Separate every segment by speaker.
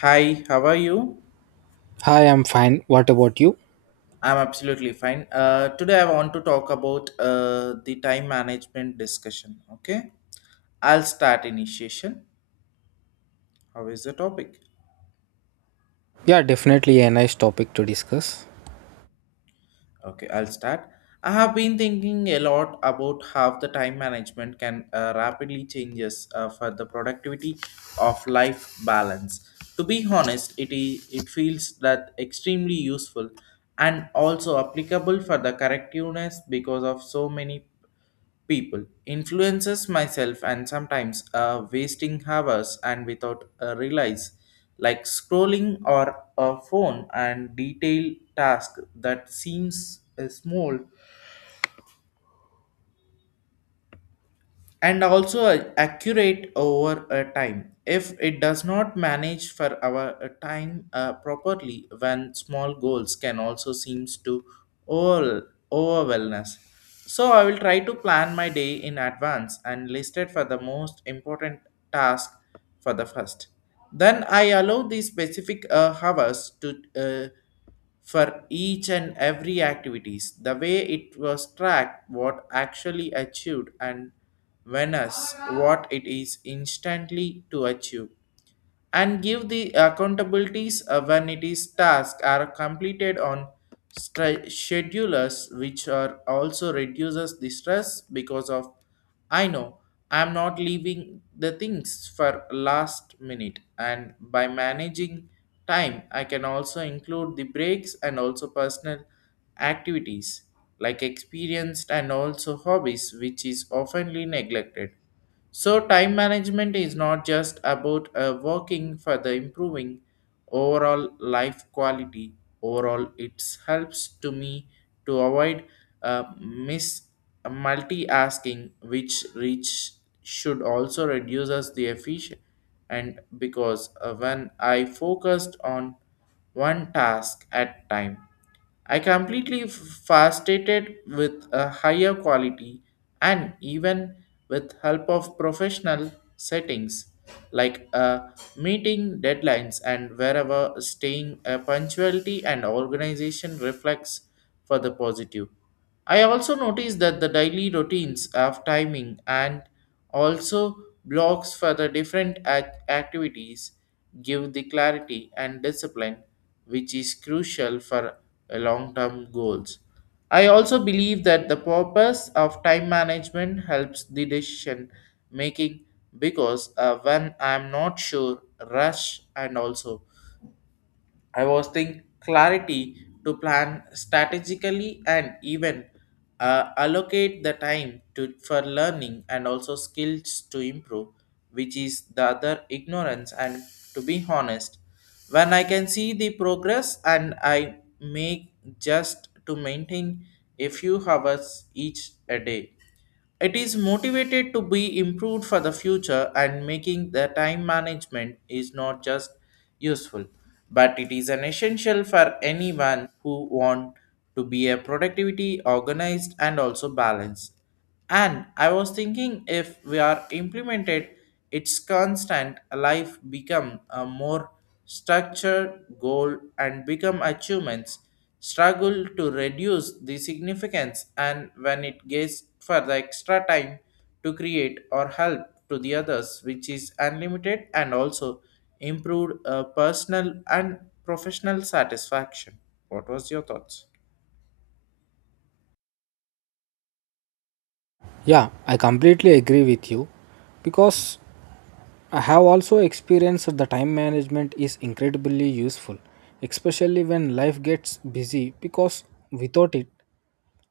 Speaker 1: Hi, how are you?
Speaker 2: Hi, I'm fine. What about you?
Speaker 1: I'm absolutely fine. Today I want to talk about the time management discussion. Okay, I'll start initiation. How is the topic?
Speaker 2: Yeah, definitely a nice topic to discuss.
Speaker 1: Okay, I'll start. I have been thinking a lot about how the time management can rapidly changes for the productivity of life balance. To be honest, it feels that extremely useful and also applicable for the correctiveness because of so many people influences myself and sometimes wasting hours and without a realize like scrolling or a phone and detailed task that seems small and also accurate over a time if it does not manage for our time properly when small goals can also seems to all overwhelmness. So I will try to plan my day in advance and list it for the most important task for the first. Then I allow these specific hours to for each and every activities the way it was tracked what actually achieved and when us what it is instantly to achieve and give the accountabilities when it is task are completed on schedulers which are also reduces the stress because of I know I'm not leaving the things for last minute. And by managing time I can also include the breaks and also personal activities like experienced and also hobbies which is oftenly neglected. So time management is not just about working for the improving overall life quality. Overall, it helps to me to avoid miss multi-asking, which reach should also reduces the efficient. And because when I focused on one task at time, I completely fascinated with a higher quality and even with help of professional settings like meeting deadlines and wherever staying punctuality and organization reflects for the positive. I also noticed that the daily routines of timing and also, blocks for the different activities give the clarity and discipline, which is crucial for long term goals. I also believe that the purpose of time management helps the decision making because when I'm not sure, rush and also I was think clarity to plan strategically and even allocate the time to for learning and also skills to improve, which is the other ignorance. And to be honest, when I can see the progress and I make just to maintain a few hours each a day, it is motivated to be improved for the future, and making the time management is not just useful, but it is an essential for anyone who want to be a productivity organized and also balanced. And I was thinking if we are implemented, its constant life become a more structured goal and become achievements struggle to reduce the significance, and when it gets for the extra time to create or help to the others which is unlimited and also improved personal and professional satisfaction. What was your thoughts?
Speaker 2: Yeah, I completely agree with you because I have also experienced that the time management is incredibly useful, especially when life gets busy because without it,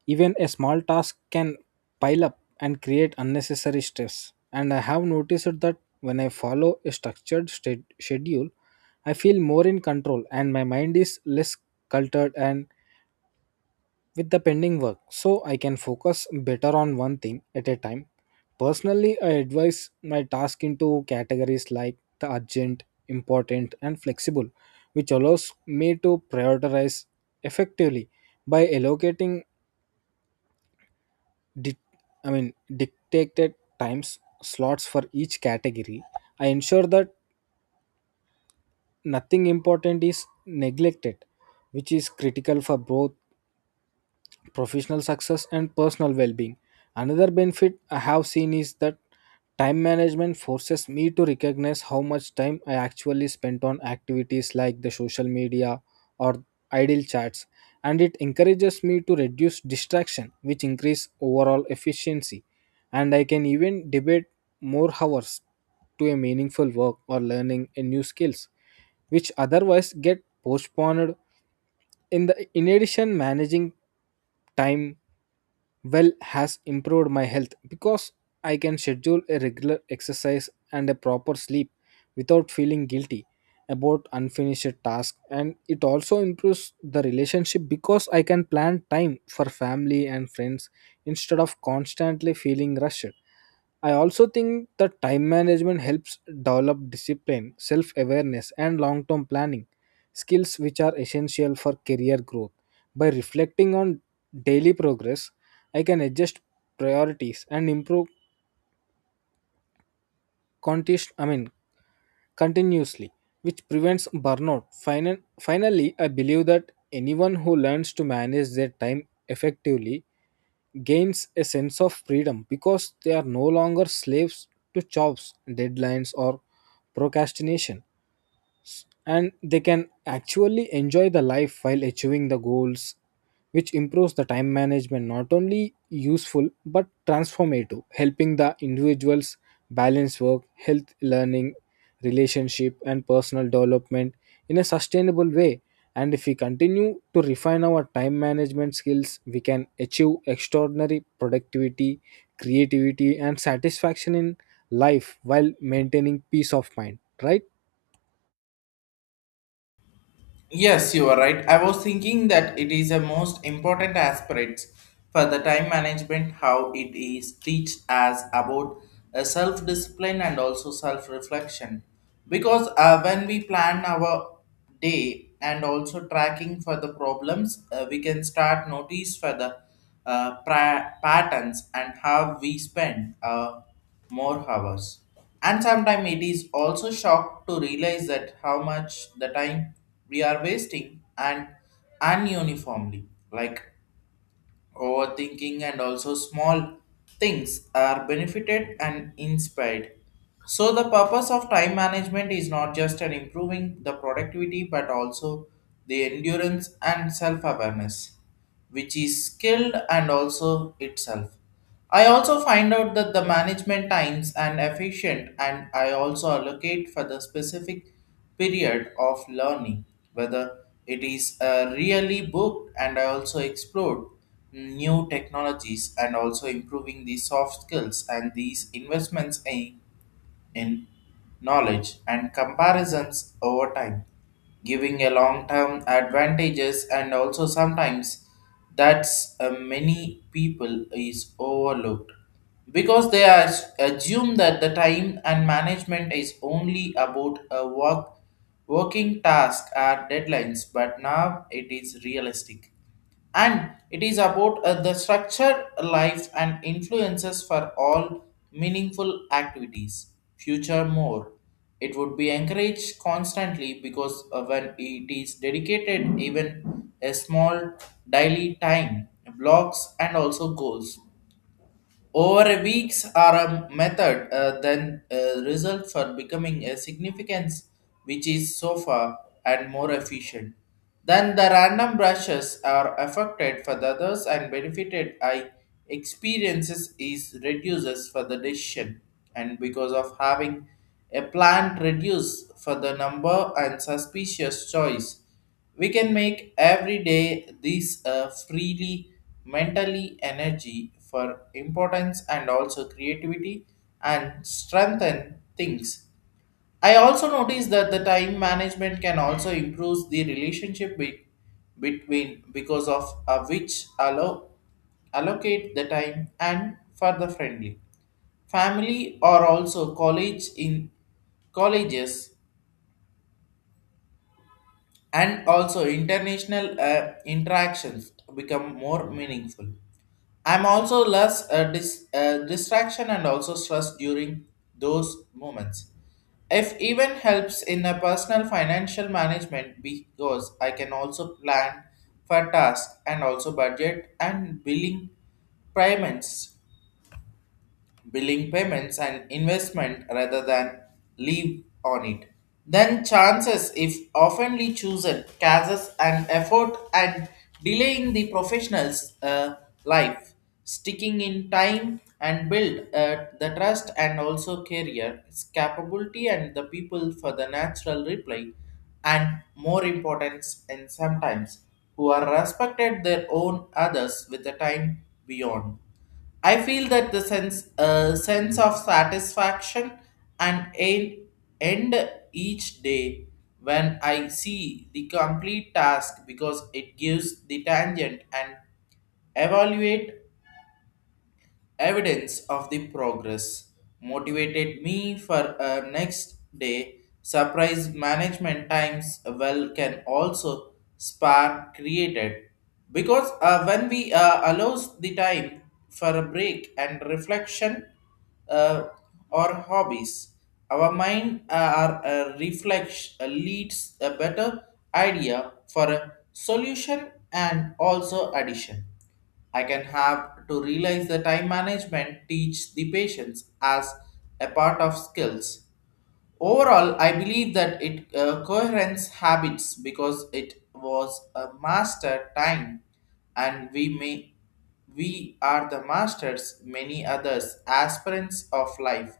Speaker 2: even a small task can pile up and create unnecessary stress. And I have noticed that when I follow a structured state schedule, I feel more in control and my mind is less cluttered and with the pending work so I can focus better on one thing at a time. Personally, I advise my task into categories like the urgent, important, and flexible, which allows me to prioritize effectively by allocating di- dictated times slots for each category. I ensure that nothing important is neglected, which is critical for both professional success and personal well-being. Another benefit I have seen is that time management forces me to recognize how much time I actually spent on activities like the social media or idle chats, and it encourages me to reduce distraction which increase overall efficiency, and I can even debate more hours to a meaningful work or learning a new skills which otherwise get postponed. In addition, managing time well has improved my health because I can schedule a regular exercise and a proper sleep without feeling guilty about unfinished tasks, and it also improves the relationship because I can plan time for family and friends instead of constantly feeling rushed. I also think that time management helps develop discipline, self awareness, and long term planning skills which are essential for career growth. By reflecting on daily progress, I can adjust priorities and improve contest, I mean, continuously, which prevents burnout. Finally, I believe that anyone who learns to manage their time effectively gains a sense of freedom because they are no longer slaves to jobs, deadlines, or procrastination, and they can actually enjoy the life while achieving the goals, which improves the time management not only useful but transformative, helping the individuals balance work, health, learning, relationship and personal development in a sustainable way. And if we continue to refine our time management skills, we can achieve extraordinary productivity, creativity and satisfaction in life while maintaining peace of mind, right?
Speaker 1: Yes, you are right. I was thinking that it is a most important aspect for the time management, how it is teach as about a self-discipline and also self-reflection. Because when we plan our day and also tracking for the problems, we can start notice for the patterns and how we spend more hours. And sometimes it is also shock to realize that how much the time we are wasting and ununiformly, like overthinking and also small things are benefited and inspired. So the purpose of time management is not just an improving the productivity but also the endurance and self-awareness, which is skilled and also itself. I also find out that the management times and efficient and I also allocate for the specific period of learning, whether it is really booked and I also explored new technologies and also improving the soft skills, and these investments in knowledge and comparisons over time, giving a long-term advantages and also sometimes that's many people is overlooked because they are assume that the time and management is only about a work working task or deadlines, but now it is realistic and it is about the structure life and influences for all meaningful activities. Future more, it would be encouraged constantly because when it is dedicated even a small daily time blocks and also goals over weeks are a method, then result for becoming a significance, which is so far and more efficient. Then the random brushes are affected for the others and benefited. I experiences is reduces for the decision, and because of having a plan reduce for the number and suspicious choice. We can make every day this freely mentally energy for importance and also creativity and strengthen things. I also noticed that the time management can also improve the relationship with, between because of which allow allocate the time and for the friendly family or also college in colleges and also international interactions become more meaningful. I'm also less distraction and also stress during those moments. If even helps in a personal financial management because I can also plan for tasks and also budget and billing payments, billing payments and investment rather than leave on it. Then chances if oftenly chosen causes an effort and delaying the professional's life, sticking in time and build the trust and also career, its capability and the people for the natural reply and more importance, and sometimes who are respected their own others with the time beyond. I feel that the sense of satisfaction and end each day when I see the complete task because it gives the tangent and evaluate evidence of the progress motivated me for a next day surprise management times well can also spark created because when we allows the time for a break and reflection, uh, or hobbies our mind our reflex leads a better idea for a solution and also addition. I can have to realize the time management teach the patients as a part of skills. Overall, I believe that it coherence habits because it was a master time, and we are the masters many others aspirants of life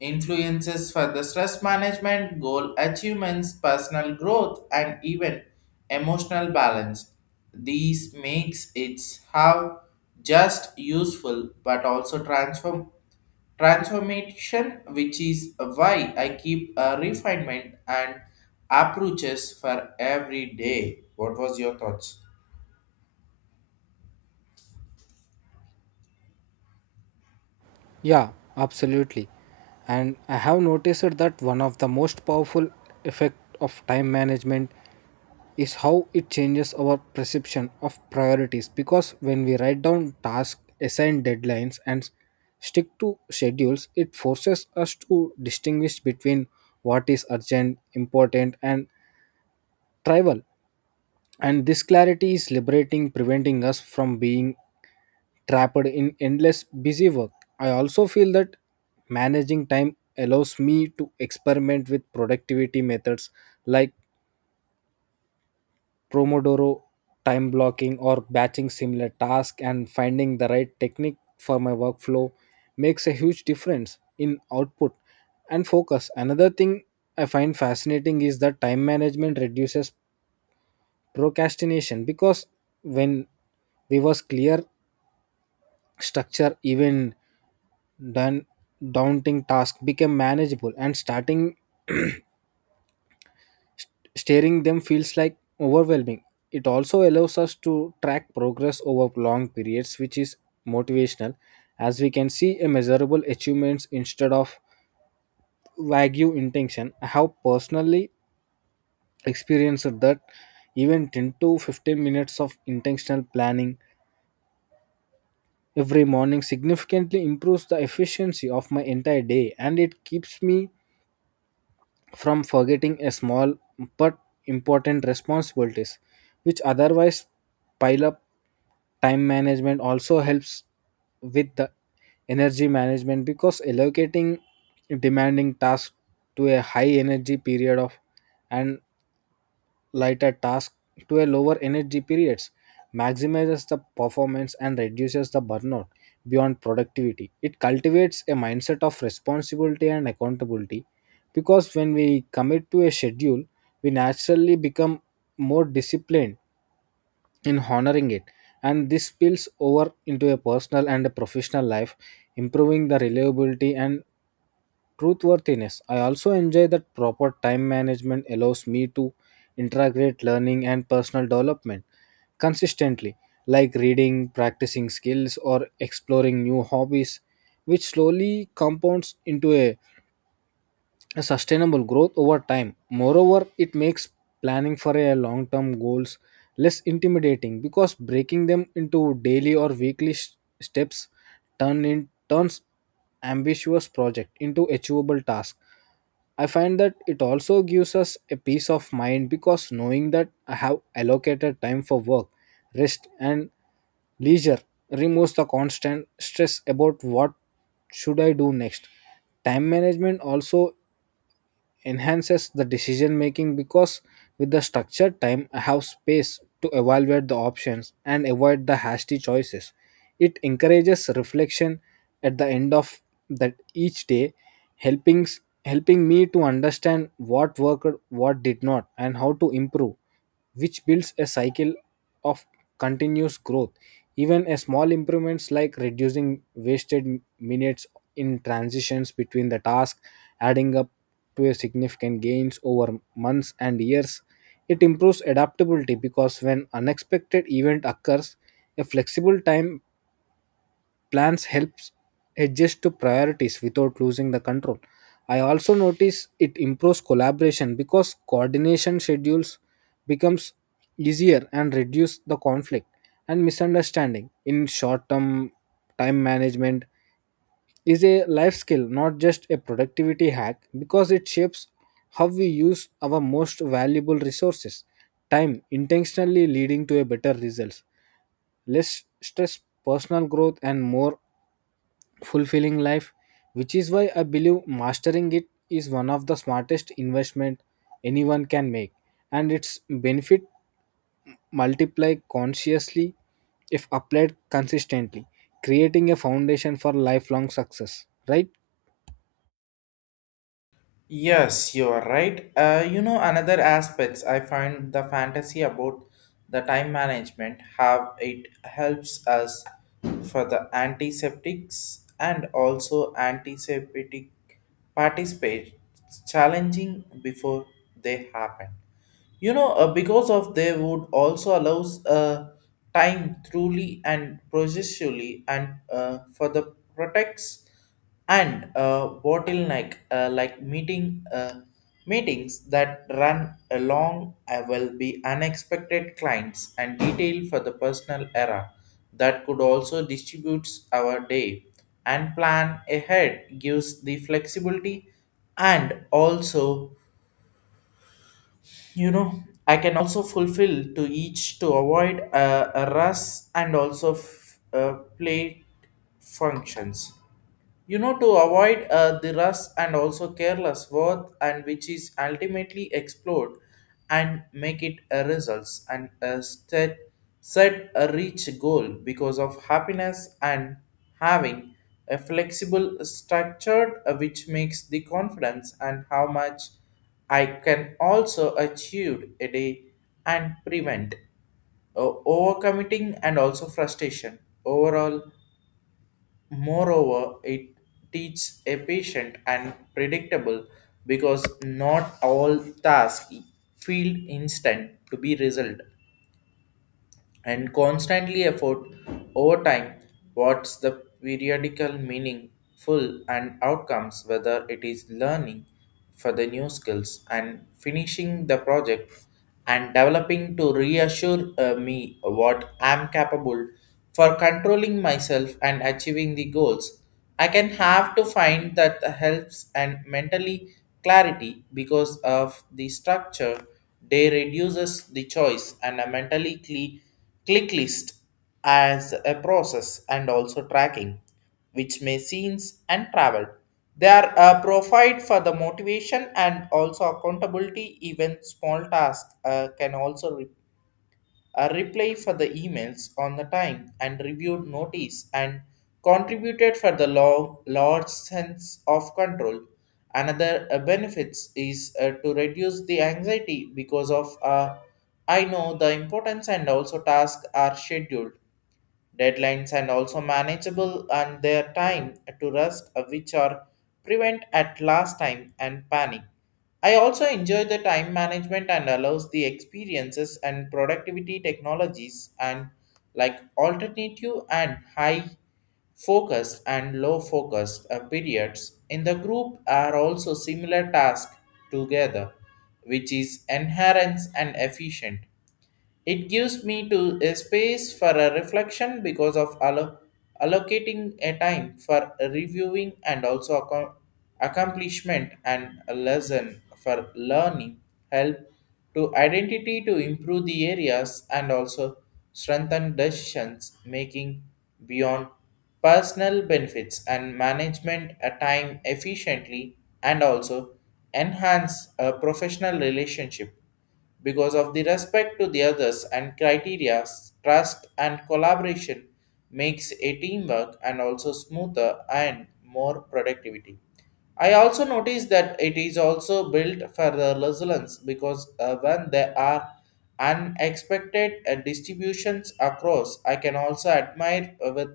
Speaker 1: influences for the stress management, goal achievements, personal growth, and even emotional balance. These makes its how just useful but also transformation, which is why I keep a refinement and approaches for every day. What was your thoughts?
Speaker 2: Yeah, absolutely. And I have noticed that one of the most powerful effect of time management is how it changes our perception of priorities, because when we write down tasks, assign deadlines and stick to schedules, it forces us to distinguish between what is urgent, important and trivial. And this clarity is liberating, preventing us from being trapped in endless busy work. I also feel that managing time allows me to experiment with productivity methods like Pomodoro, time blocking or batching similar tasks, and finding the right technique for my workflow makes a huge difference in output and focus. Another thing I find fascinating is that time management reduces procrastination, because when we was clear structure, even then daunting task became manageable and starting steering them feels like overwhelming. It also allows us to track progress over long periods, which is motivational, as we can see a measurable achievements instead of vague intention. I have personally experienced that even 10 to 15 minutes of intentional planning every morning significantly improves the efficiency of my entire day, and it keeps me from forgetting a small but important responsibilities which otherwise pile up. Time management also helps with the energy management because allocating demanding tasks to a high energy period, of and lighter tasks to a lower energy periods maximizes the performance and reduces the burnout. Beyond productivity, it cultivates a mindset of responsibility and accountability, because when we commit to a schedule, we naturally become more disciplined in honoring it, and this spills over into a personal and a professional life, improving the reliability and truthworthiness. I also enjoy that proper time management allows me to integrate learning and personal development consistently, like reading, practicing skills, or exploring new hobbies, which slowly compounds into a sustainable growth over time. Moreover, it makes planning for a long-term goals less intimidating, because breaking them into daily or weekly steps turns ambitious project into achievable task. I find that it also gives us a peace of mind because knowing that I have allocated time for work, rest, and leisure removes the constant stress about what should I do next. Time management also enhances the decision making, because with the structured time I have space to evaluate the options and avoid the hasty choices. It encourages reflection at the end of that each day, helping helping me to understand what worked, what did not, and how to improve, which builds a cycle of continuous growth. Even a small improvements, like reducing wasted minutes in transitions between the tasks, adding up to a significant gains over months and years. It improves adaptability, because when unexpected event occurs, a flexible time plans helps adjust to priorities without losing the control. I also notice it improves collaboration, because coordination schedules becomes easier and reduce the conflict and misunderstanding. In short term, time management is a life skill, not just a productivity hack, because it shapes how we use our most valuable resources, time, intentionally, leading to a better results, less stress, personal growth, and more fulfilling life. Which is why I believe mastering it is one of the smartest investment anyone can make, and its benefit multiply consciously if applied consistently, creating a foundation for lifelong success. Right?
Speaker 1: Yes, you are right. You know, another aspects I find the fantasy about the time management, how it helps us for the antiseptics and also antiseptic participate challenging before they happen, you know. Because of they would also allows time truly and processually and for the protects and bottleneck like meetings that run along will be unexpected clients and detail for the personal era that could also distributes our day, and plan ahead gives the flexibility and also, you know, I can also fulfill to each to avoid a rush and also play functions, you know, to avoid the rust and also careless worth, and which is ultimately explored and make it a results and a set a reach goal because of happiness, and having a flexible structure which makes the confidence and how much I can also achieve a day and prevent overcommitting and also frustration overall. Moreover, it teaches a patient and predictable because not all tasks feel instant to be resolved and constantly effort over time, what's the periodical meaningful and outcomes whether it is learning for the new skills and finishing the project and developing to reassure me what I'm capable for controlling myself and achieving the goals. I can have to find that helps and mentally clarity because of the structure they reduces the choice and a mentally clean click list as a process and also tracking which may scenes and travel, they are provide for the motivation and also accountability. Even small tasks can also a reply for the emails on the time and reviewed notice and contributed for the long, large sense of control. Another benefits is to reduce the anxiety because of I know the importance and also tasks are scheduled, deadlines and also manageable and their time to rest which are prevent at last time and panic. I also enjoy the time management and allows the experiences and productivity technologies, and like alternative and high focused and low focused periods in the group are also similar tasks together, which is inherent and efficient. It gives me to a space for a reflection because of allocating a time for reviewing and also accomplishment and a lesson for learning help to identity to improve the areas and also strengthen decisions making beyond personal benefits and management a time efficiently and also enhance a professional relationship because of the respect to the others and criteria trust and collaboration makes a teamwork and also smoother and more productivity. I also noticed that it is also built for the resilience because when there are unexpected distributions across I can also admire with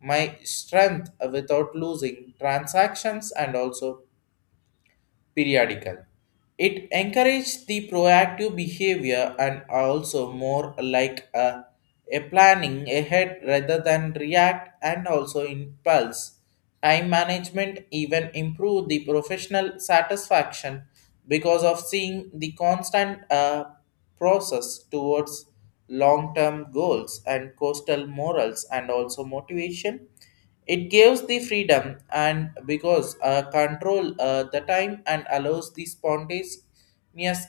Speaker 1: my strength without losing transactions and also periodical. It encourages the proactive behavior and also more like a planning ahead rather than react and also impulse. Time management even improve the professional satisfaction because of seeing the constant process towards long-term goals and coastal morals and also motivation. It gives the freedom and because control the time and allows the spontaneous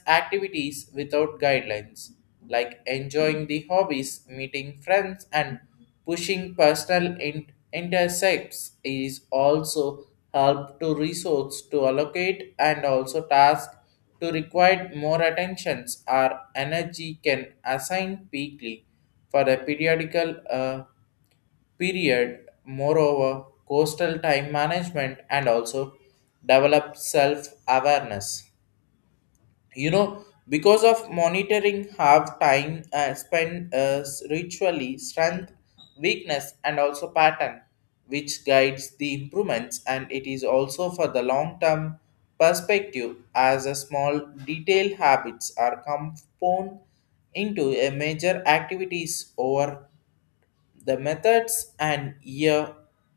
Speaker 1: activities without guidelines, like enjoying the hobbies, meeting friends, and pushing personal intersects is also help to resource to allocate, and also task to require more attentions or energy can assign peakly for a periodical period. Moreover, coastal time management and also develop self awareness. You know, because of monitoring, half time spent ritually, strength, weakness, and also pattern, which guides the improvements. And it is also for the long term perspective, as a small detailed habits are compound into a major activities over the methods and year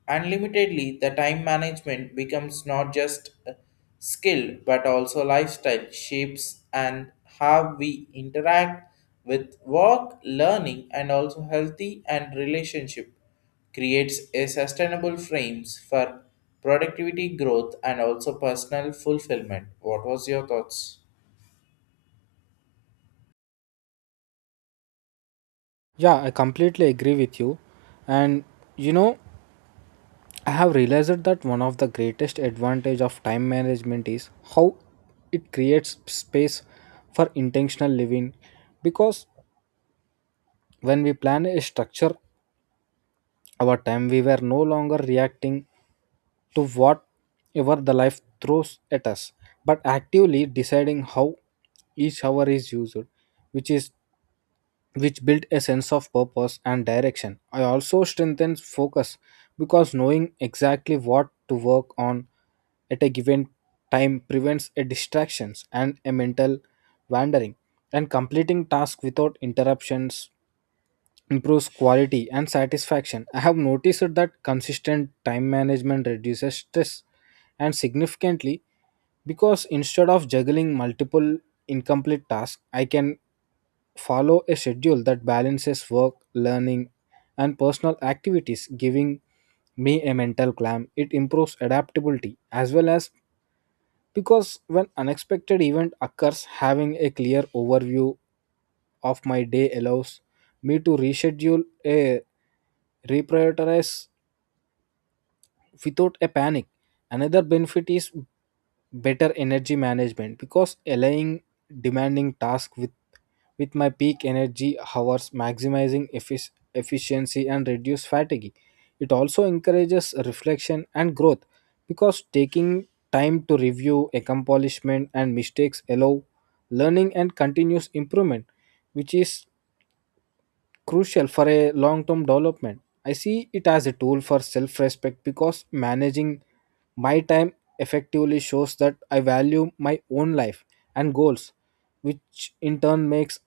Speaker 1: unlimitedly. The time management becomes not just a skill but also lifestyle shapes, and how we interact with work, learning and also healthy and relationship, creates a sustainable frames for productivity growth and also personal fulfillment. What was your thoughts?
Speaker 2: Yeah, I completely agree with you. And you know, I have realized that one of the greatest advantage of time management is how it creates space for intentional living, because when we plan a structure our time, we were no longer reacting to whatever the life throws at us, but actively deciding how each hour is used, which is which built a sense of purpose and direction. I also strengthened focus because knowing exactly what to work on at a given time prevents a distractions and a mental wandering, and completing tasks without interruptions improves quality and satisfaction. I have noticed that consistent time management reduces stress and significantly, because instead of juggling multiple incomplete tasks, I can follow a schedule that balances work, learning, and personal activities, giving me a mental calm. It improves adaptability as well, as because when unexpected event occurs, having a clear overview of my day allows me to reschedule a reprioritize without a panic. Another benefit is better energy management, because aligning demanding tasks with my peak energy hours maximizing efficiency and reduce fatigue. It also encourages reflection and growth, because taking time to review accomplishment and mistakes allow learning and continuous improvement, which is crucial for a long term development. I see it as a tool for self respect, because managing my time effectively shows that I value my own life and goals, which in turn makes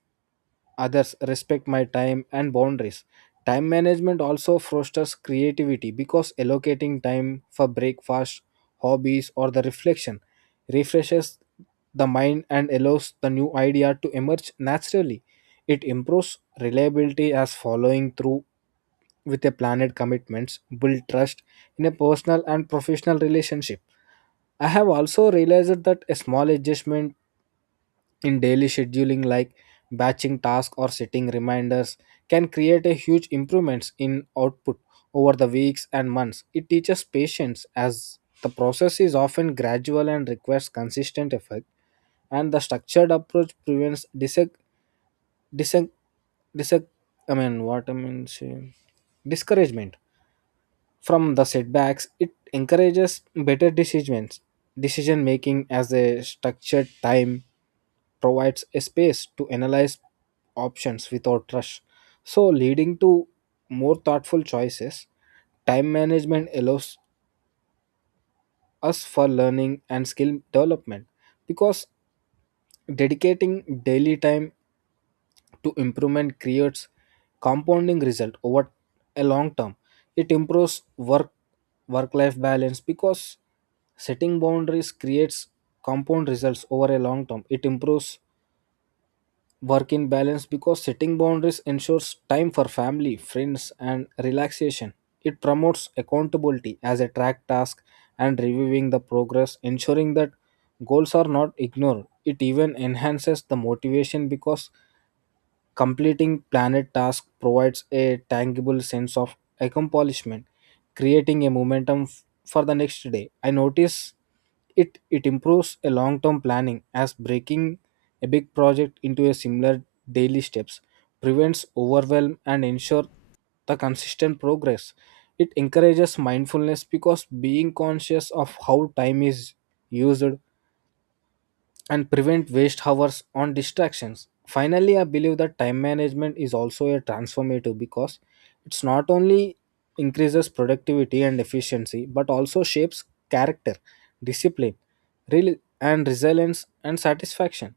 Speaker 2: others respect my time and boundaries. Time management also fosters creativity, because allocating time for breakfast, hobbies, or the reflection refreshes the mind and allows the new idea to emerge naturally. It improves reliability as following through with a planned commitments build trust in a personal and professional relationship. I have also realized that a small adjustment in daily scheduling, like batching tasks or setting reminders, can create a huge improvements in output over the weeks and months. It teaches patience as the process is often gradual and requires consistent effort, and the structured approach prevents disag- Disag- disag- I mean, what I mean, say, discouragement from the setbacks. It encourages decision making, as a structured time provides a space to analyze options without rush, so leading to more thoughtful choices. Time management allows us for learning and skill development because dedicating daily time to improvement creates compounding result over a long term. It improves work work life balance because setting boundaries creates compound results over a long term. It improves work in balance because setting boundaries ensures time for family, friends and relaxation. It promotes accountability as a track task and reviewing the progress ensuring that goals are not ignored. It even enhances the motivation, because completing planet task provides a tangible sense of accomplishment, creating a momentum for the next day. I notice it improves a long-term planning, as breaking a big project into a similar daily steps prevents overwhelm and ensure the consistent progress. It encourages mindfulness because being conscious of how time is used and prevent waste hours on distractions. Finally, I believe that time management is also a transformative, because it's not only increases productivity and efficiency but also shapes character, discipline, rel- and resilience and satisfaction,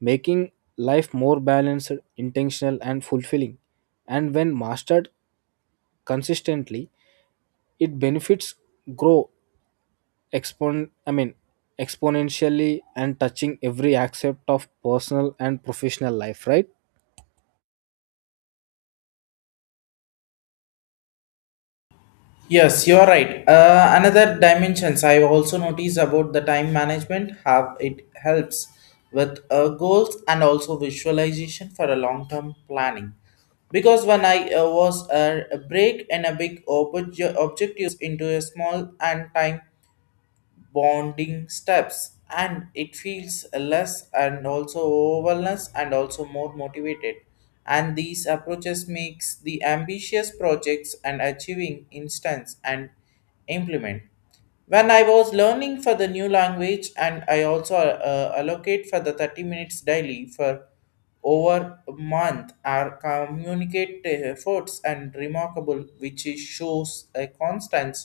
Speaker 2: making life more balanced, intentional, and fulfilling. And when mastered consistently, it benefits grow expon I mean exponentially, and touching every aspect of personal and professional life, right?
Speaker 1: Yes, you are right. Another dimensions I also notice about the time management have it helps with goals and also visualization for a long term planning. Because when I was a break and a big objectives into a small and time bonding steps, and it feels less and also overwhelmed and also more motivated, and these approaches makes the ambitious projects and achieving instance and implement when I was learning for the new language, and I also allocate for the 30 minutes daily for over a month are communicate efforts and remarkable, which is shows a constant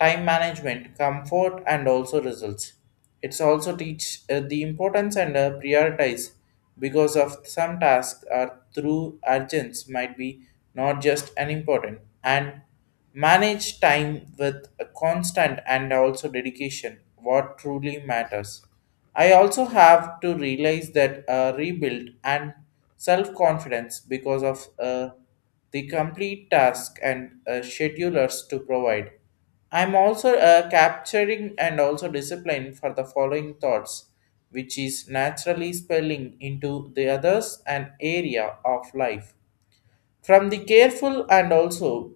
Speaker 1: time management, comfort, and also results. It's also teach the importance and prioritize because of some tasks are through urgence might be not just unimportant, and manage time with a constant and also dedication what truly matters. I also have to realize that rebuild and self confidence because of the complete task and schedulers to provide. I'm also capturing and also discipline for the following thoughts, which is naturally spilling into the others and area of life. From the careful and also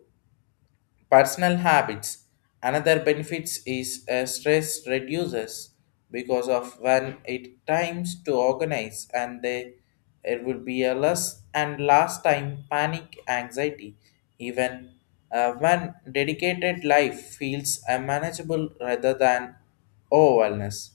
Speaker 1: personal habits. Another benefits is stress reduces because of when it times to organize and they, it would be a less and last time panic anxiety even when dedicated life feels unmanageable rather than overwhelmness.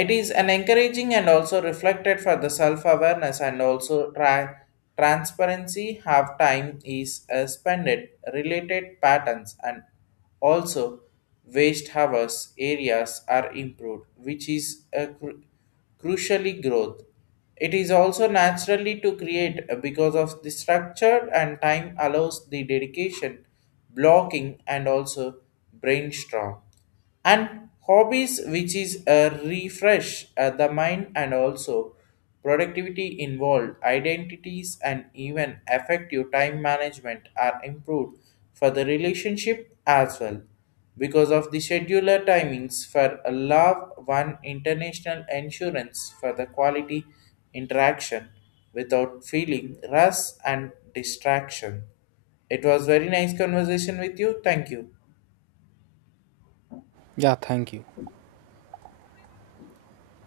Speaker 1: It is an encouraging and also reflected for the self-awareness and also transparency. Half time is spent at related patterns and also waste hours areas are improved, which is a crucially growth. It is also naturally to create because of the structure and time allows the dedication, blocking and also brainstorm and hobbies, which is a refresh the mind and also productivity involved identities. And even effective time management are improved for the relationship as well, because of the scheduler timings for a love one international insurance for the quality interaction without feeling rush and distraction. It was very nice conversation with you. Thank you.
Speaker 2: Yeah, thank you.